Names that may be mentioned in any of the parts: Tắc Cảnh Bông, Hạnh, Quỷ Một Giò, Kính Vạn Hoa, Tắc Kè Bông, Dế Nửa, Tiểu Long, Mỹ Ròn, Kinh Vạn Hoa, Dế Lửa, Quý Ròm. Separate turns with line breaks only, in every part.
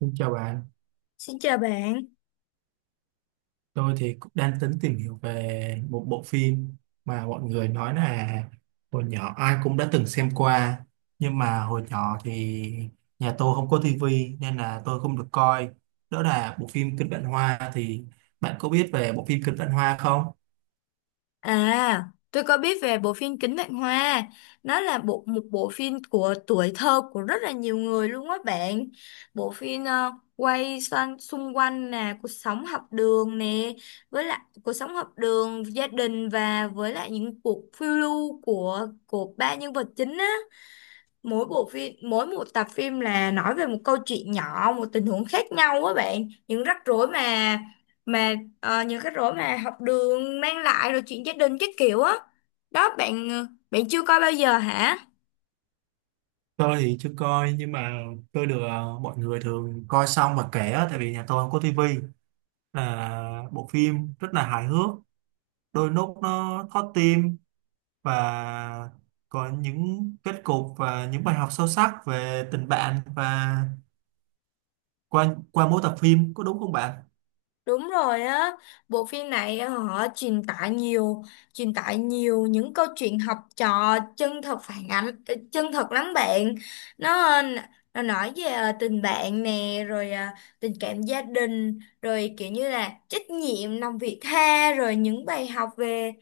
Xin chào bạn,
Xin chào bạn.
tôi thì cũng đang tính tìm hiểu về một bộ phim mà mọi người nói là hồi nhỏ ai cũng đã từng xem qua nhưng mà hồi nhỏ thì nhà tôi không có tivi nên là tôi không được coi đó là bộ phim Kinh Vạn Hoa thì bạn có biết về bộ phim Kinh Vạn Hoa không?
À, tôi có biết về bộ phim Kính Vạn Hoa. Nó là một bộ phim của tuổi thơ của rất là nhiều người luôn á bạn. Bộ phim quay xoan, xung quanh là cuộc sống học đường nè, với lại cuộc sống học đường, gia đình và với lại những cuộc phiêu lưu của ba nhân vật chính á. Mỗi bộ phim mỗi một tập phim là nói về một câu chuyện nhỏ, một tình huống khác nhau á bạn, những rắc rối mà những rắc rối mà học đường mang lại rồi chuyện gia đình các kiểu á. Đó bạn, bạn chưa coi bao giờ hả?
Tôi thì chưa coi nhưng mà tôi được mọi người thường coi xong và kể á, tại vì nhà tôi không có tivi là bộ phim rất là hài hước đôi lúc nó thót tim và có những kết cục và những bài học sâu sắc về tình bạn và qua qua mỗi tập phim có đúng không bạn?
Đúng rồi á, bộ phim này họ truyền tải nhiều những câu chuyện học trò chân thật, phản ánh, chân thật lắm bạn. Nó, ờ, nó nói về tình bạn nè, rồi tình cảm gia đình, rồi kiểu như là trách nhiệm, lòng vị tha, rồi những bài học về,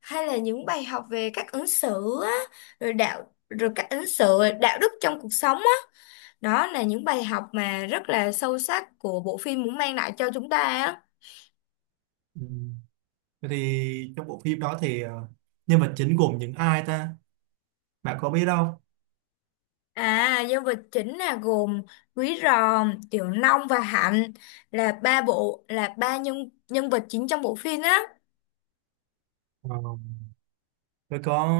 hay là những bài học về cách ứng xử á, rồi cách ứng xử, đạo đức trong cuộc sống á. Đó là những bài học mà rất là sâu sắc của bộ phim muốn mang lại cho chúng ta á.
Ừ. Vậy thì trong bộ phim đó thì nhân vật chính gồm những ai ta? Bạn có biết đâu?
À, nhân vật chính là gồm Quý Ròm, Tiểu Long và Hạnh, là ba bộ là ba nhân nhân vật chính trong bộ phim á.
Ờ, tôi có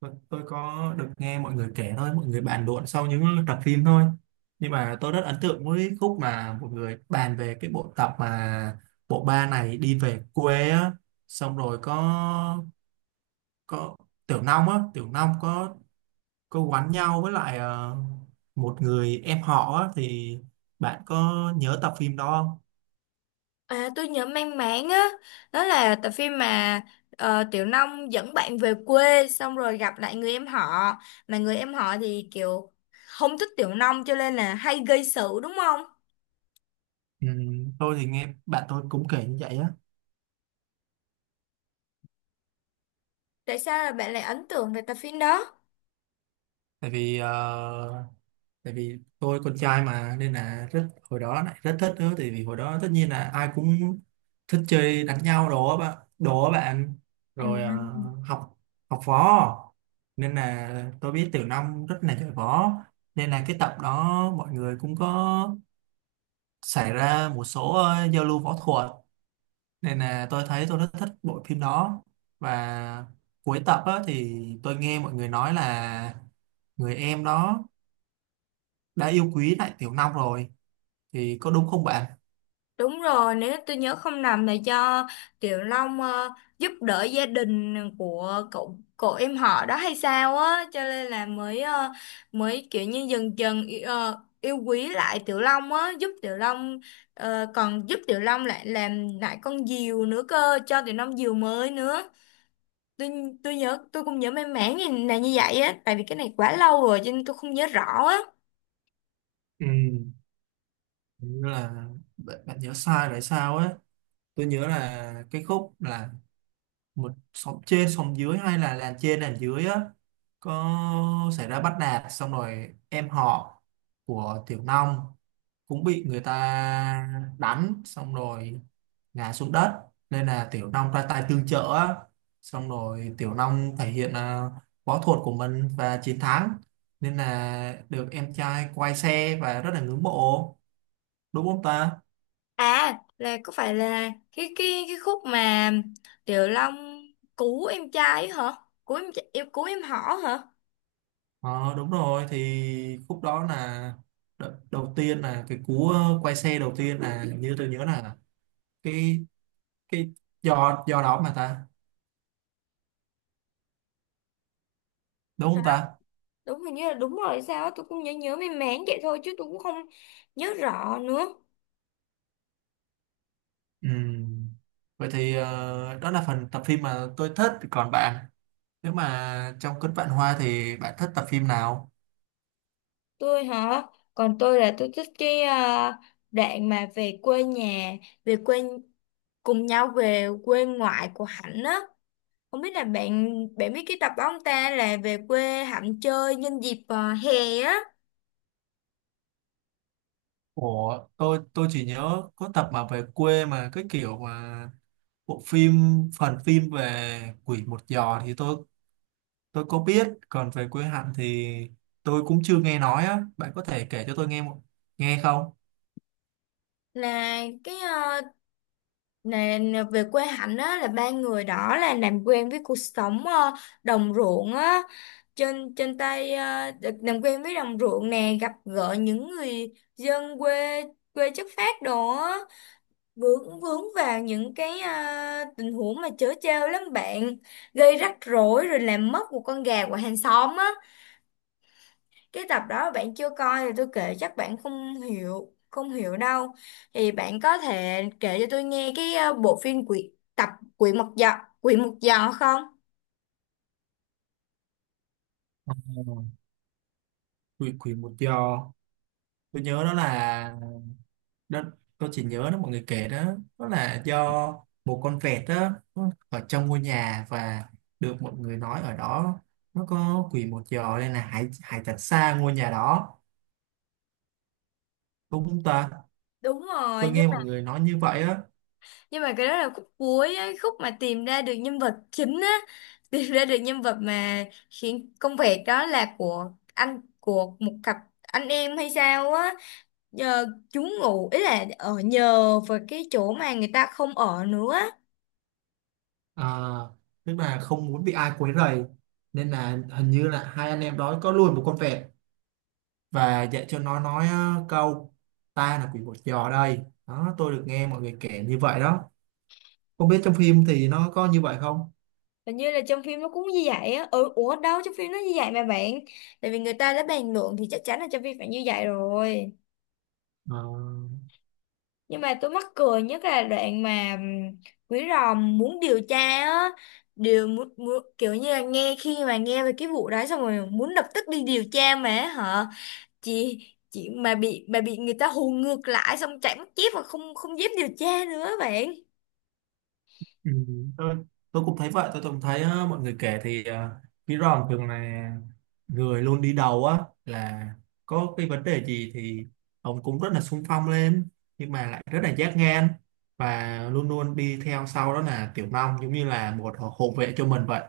tôi có được nghe mọi người kể thôi, mọi người bàn luận sau những tập phim thôi. Nhưng mà tôi rất ấn tượng với khúc mà mọi người bàn về cái bộ tập mà bộ ba này đi về quê á, xong rồi có Tiểu Long á, Tiểu Long có quán nhau với lại một người em họ á thì bạn có nhớ tập phim đó không?
À, tôi nhớ mang máng á, đó là tập phim mà Tiểu Long dẫn bạn về quê xong rồi gặp lại người em họ, mà người em họ thì kiểu không thích Tiểu Long cho nên là hay gây sự, đúng không?
Ừ, tôi thì nghe bạn tôi cũng kể như vậy á,
Tại sao là bạn lại ấn tượng về tập phim đó?
tại vì tại vì tôi con trai mà nên là rất hồi đó lại rất thích nữa, tại vì hồi đó tất nhiên là ai cũng thích chơi đánh nhau đồ á bạn
À.
rồi học học võ nên là tôi biết Tiểu Long rất là giỏi võ nên là cái tập đó mọi người cũng có xảy ra một số giao lưu võ thuật nên là tôi thấy tôi rất thích bộ phim đó và cuối tập á, thì tôi nghe mọi người nói là người em đó đã yêu quý lại Tiểu Long rồi thì có đúng không bạn?
Đúng rồi, nếu tôi nhớ không nhầm là do Tiểu Long giúp đỡ gia đình của cậu cậu em họ đó hay sao á, cho nên là mới kiểu như dần dần yêu quý lại Tiểu Long á, giúp Tiểu Long còn giúp Tiểu Long lại làm lại con diều nữa cơ, cho Tiểu Long diều mới nữa. Tôi tôi nhớ, tôi cũng nhớ mang máng như là như vậy á, tại vì cái này quá lâu rồi cho nên tôi không nhớ rõ á.
Ừ. Hình như là bạn nhớ sai rồi sao á, tôi nhớ là cái khúc là một xóm trên xóm dưới hay là làng trên làng dưới á có xảy ra bắt nạt xong rồi em họ của Tiểu Long cũng bị người ta đánh xong rồi ngã xuống đất nên là Tiểu Long ra tay tương trợ á. Xong rồi Tiểu Long thể hiện à, võ thuật của mình và chiến thắng nên là được em trai quay xe và rất là ngưỡng mộ đúng không ta?
À là có phải là cái khúc mà Tiểu Long cứu em trai ấy hả? Cứu em cứu em họ hả?
Ờ, đúng rồi, thì khúc đó là đầu tiên là cái cú quay xe đầu tiên là, như tôi nhớ là cái cái giò giò đó mà ta, đúng không ta?
Đúng, hình như là đúng rồi sao á, tôi cũng nhớ nhớ mềm mén vậy thôi chứ tôi cũng không nhớ rõ nữa.
Ừm, Vậy thì đó là phần tập phim mà tôi thích. Còn bạn, nếu mà trong Cơn Vạn Hoa thì bạn thích tập phim nào?
Tôi hả? Còn tôi là tôi thích cái đoạn mà về quê nhà, về quê cùng nhau về quê ngoại của Hạnh á. Không biết là bạn bạn biết cái tập đó không ta, là về quê Hạnh chơi nhân dịp hè á.
Ủa, tôi chỉ nhớ có tập mà về quê mà cái kiểu mà bộ phim phần phim về Quỷ Một Giò thì tôi có biết, còn về quê Hạnh thì tôi cũng chưa nghe nói á. Bạn có thể kể cho tôi nghe một nghe không?
Là cái nè, nè, về quê Hạnh á là ba người đó là làm quen với cuộc sống đồng ruộng á, trên trên tay được làm quen với đồng ruộng nè, gặp gỡ những người dân quê quê chất phác đồ á, vướng vướng vào những cái tình huống mà trớ trêu lắm bạn, gây rắc rối rồi làm mất một con gà của hàng xóm á. Cái tập đó bạn chưa coi thì tôi kể chắc bạn không hiểu đâu. Thì bạn có thể kể cho tôi nghe cái bộ phim quỷ mật dọ, quỷ mật dọ không?
Ừ. Quỷ Quỷ Một Giò. Tôi nhớ đó là, đó tôi chỉ nhớ nó mọi người kể đó, đó là do một con vẹt đó nó ở trong ngôi nhà và được mọi người nói ở đó nó có quỷ một giò nên là hãy hãy tránh xa ngôi nhà đó, đúng không ta?
Đúng rồi,
Tôi
nhưng
nghe
mà
mọi người nói như vậy á.
cái đó là khúc cuối ấy, khúc mà tìm ra được nhân vật chính á. Tìm ra được nhân vật mà khiến công việc đó là của một cặp anh em hay sao á, nhờ chúng ngủ, ý là ở nhờ vào cái chỗ mà người ta không ở nữa.
À, tức là không muốn bị ai quấy rầy nên là hình như là hai anh em đó có nuôi một con vẹt và dạy cho nó nói câu ta là quỷ một giò đây, đó tôi được nghe mọi người kể như vậy đó, không biết trong phim thì nó có như vậy không.
Hình như là trong phim nó cũng như vậy á. Ừ, ủa đâu trong phim nó như vậy mà bạn. Tại vì người ta đã bàn luận thì chắc chắn là trong phim phải như vậy rồi.
Ờ.
Nhưng mà tôi mắc cười nhất là đoạn mà Quý Ròm muốn điều tra á. Kiểu như là nghe, khi mà nghe về cái vụ đó xong rồi muốn lập tức đi điều tra mà hả? Chị chị mà bị người ta hù ngược lại xong chạy mất dép và không không dám điều tra nữa bạn.
Ừ, tôi, tôi cũng thấy vậy, tôi cũng thấy á, mọi người kể thì Mỹ Ròn thường là người luôn đi đầu á, là có cái vấn đề gì thì ông cũng rất là xung phong lên nhưng mà lại rất là giác ngang và luôn luôn đi theo sau đó là Tiểu Long giống như là một hộ vệ cho mình vậy,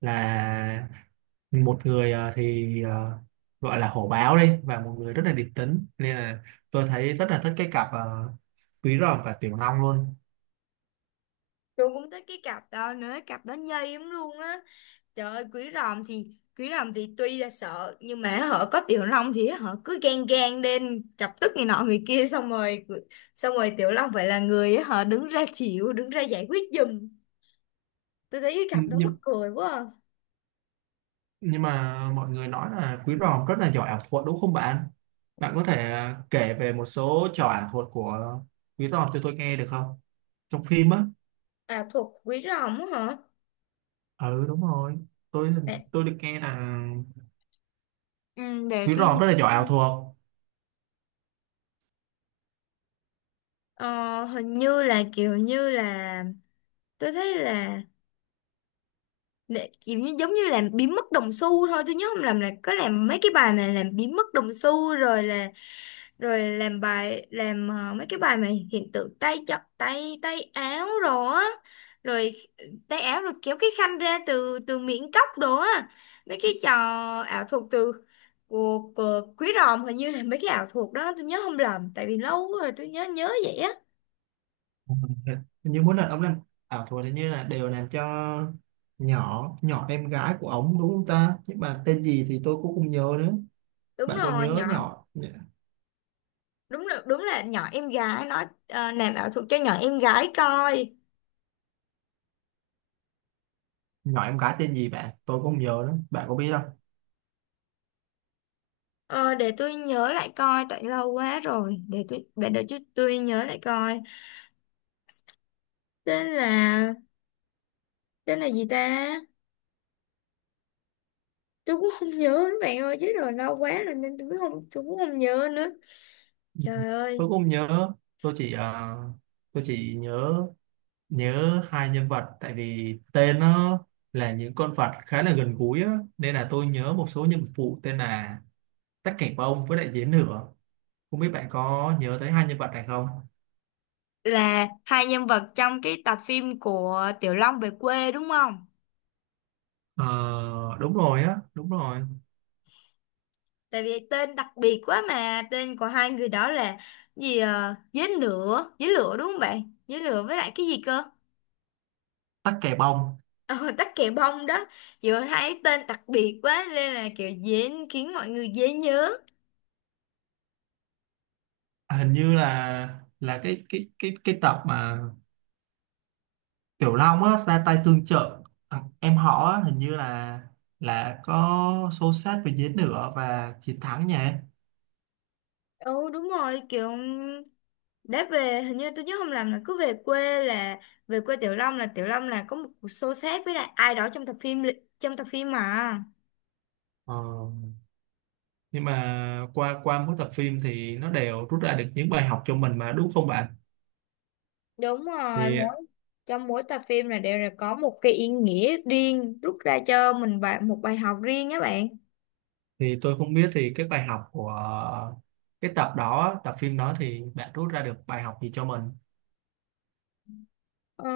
là một người gọi là hổ báo đi và một người rất là điềm tĩnh nên là tôi thấy rất là thích cái cặp Quý Ròm và Tiểu Long
Tôi cũng tới cái cặp đó nữa, cặp đó nhây lắm luôn á. Trời ơi, quý ròm thì tuy là sợ nhưng mà họ có tiểu long thì họ cứ gan gan lên chọc tức người nọ người kia, xong rồi tiểu long phải là người họ đứng ra chịu, đứng ra giải quyết giùm. Tôi thấy cái cặp đó mắc
luôn.
cười quá à.
Nhưng mà mọi người nói là Quý Ròm rất là giỏi ảo thuật đúng không bạn? Bạn có thể à, kể về một số trò ảo thuật của Quý Ròm cho tôi nghe được không? Trong phim á.
À, thuộc quý ròm á hả?
Ừ đúng rồi. Tôi
để,
tôi được nghe là
ừ, để
Quý
tôi
Ròm
nhìn
rất là giỏi ảo
coi.
thuật.
Ờ, Hình như là kiểu như là tôi thấy là kiểu như giống như làm biến mất đồng xu thôi, tôi nhớ không làm là có làm mấy cái bài mà làm biến mất đồng xu, rồi là rồi làm mấy cái bài mà hiện tượng tay chập tay tay áo đồ á, rồi tay áo rồi kéo cái khăn ra từ từ miệng cốc đồ á. Mấy cái trò ảo thuật từ của quý ròm, hình như là mấy cái ảo thuật đó tôi nhớ không lầm, tại vì lâu rồi tôi nhớ nhớ vậy á.
Ừ. Hình như mỗi lần ông làm ảo thuật hình như là đều làm cho nhỏ nhỏ em gái của ông đúng không ta? Nhưng mà tên gì thì tôi cũng không nhớ nữa.
Đúng
Bạn có
rồi
nhớ
nhỏ,
nhỏ
đúng là nhỏ em gái, nói làm ảo thuật cho nhỏ em gái coi.
nhỏ em gái tên gì bạn? Tôi cũng không nhớ nữa. Bạn có biết,
Ờ, để tôi nhớ lại coi, tại lâu quá rồi, để tôi nhớ lại coi. Tên là tên là gì ta? Tôi cũng không nhớ nữa bạn ơi, chứ rồi lâu quá rồi nên tôi cũng không nhớ nữa. Trời ơi.
tôi cũng không nhớ, tôi chỉ tôi chỉ nhớ nhớ hai nhân vật tại vì tên nó là những con vật khá là gần gũi á, nên là tôi nhớ một số nhân vật phụ tên là Tắc Cảnh Bông với lại Dế Nửa, không biết bạn có nhớ tới hai nhân vật này không.
Là hai nhân vật trong cái tập phim của Tiểu Long về quê đúng không?
Ờ, đúng rồi á đúng rồi.
Tại vì tên đặc biệt quá mà. Tên của hai người đó là gì à? Dế lửa đúng không bạn? Dế lửa với lại cái gì cơ?
Tắc Kè Bông.
Ờ, tắc kè bông đó. Vừa thấy tên đặc biệt quá nên là kiểu dễ khiến mọi người dễ nhớ.
À, hình như là cái tập mà Tiểu Long á ra tay tương trợ thằng em họ á, hình như là có xô xát với dế nữa và chiến thắng nhỉ.
Ừ đúng rồi, kiểu đã về, hình như tôi nhớ không làm là cứ về quê là về quê Tiểu Long, là Tiểu Long là có một cuộc xô xát với lại ai đó trong tập phim, trong tập phim mà.
Ờ, nhưng mà qua qua mỗi tập phim thì nó đều rút ra được những bài học cho mình mà đúng không bạn?
Đúng rồi,
Thì
mỗi trong mỗi tập phim là đều là có một cái ý nghĩa riêng, rút ra cho mình một bài học riêng á bạn.
thì tôi không biết thì cái bài học của cái tập đó, tập phim đó thì bạn rút ra được bài học gì cho mình?
Ờ,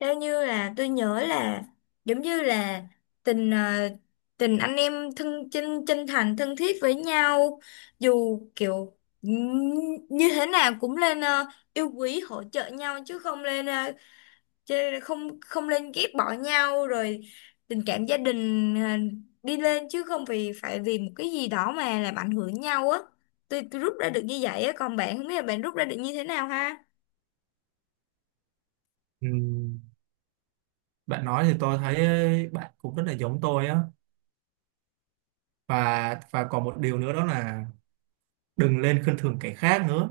theo như là tôi nhớ là giống như là tình tình anh em thân, chân chân thành thân thiết với nhau, dù kiểu như thế nào cũng lên yêu quý hỗ trợ nhau chứ không lên không không lên ghét bỏ nhau, rồi tình cảm gia đình đi lên chứ không vì phải vì một cái gì đó mà làm ảnh hưởng nhau á. Tôi rút ra được như vậy á, còn bạn, không biết là bạn rút ra được như thế nào ha.
Ừm, bạn nói thì tôi thấy bạn cũng rất là giống tôi á, và còn một điều nữa đó là đừng lên khinh thường kẻ khác nữa,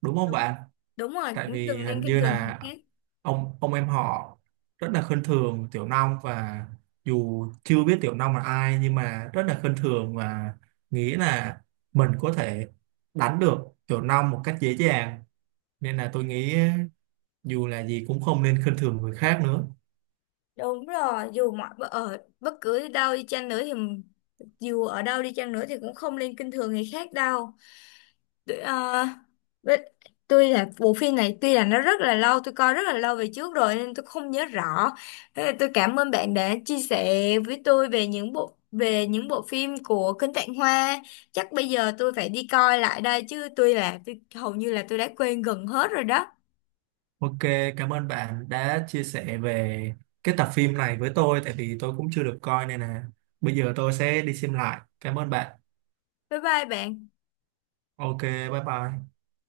đúng không
Đúng.
bạn?
Đúng rồi,
Tại
cũng
vì
đừng
hình
nên khinh
như
thường người
là
khác.
ông em họ rất là khinh thường Tiểu Long và dù chưa biết Tiểu Long là ai nhưng mà rất là khinh thường và nghĩ là mình có thể đánh được Tiểu Long một cách dễ dàng, nên là tôi nghĩ dù là gì cũng không nên khinh thường người khác nữa.
Đúng rồi, dù mọi ở bất cứ đâu đi chăng nữa thì dù ở đâu đi chăng nữa thì cũng không nên khinh thường người khác đâu. Tôi, ờ, với- tôi là, bộ phim này tuy là nó rất là lâu, tôi coi rất là lâu về trước rồi nên tôi không nhớ rõ. Thế là tôi cảm ơn bạn đã chia sẻ với tôi về những bộ phim của Kinh Tạng Hoa. Chắc bây giờ tôi phải đi coi lại đây, chứ hầu như là tôi đã quên gần hết rồi đó.
Ok, cảm ơn bạn đã chia sẻ về cái tập phim này với tôi, tại vì tôi cũng chưa được coi nên là bây giờ tôi sẽ đi xem lại, cảm ơn bạn.
Bye bye bạn.
Ok, bye bye.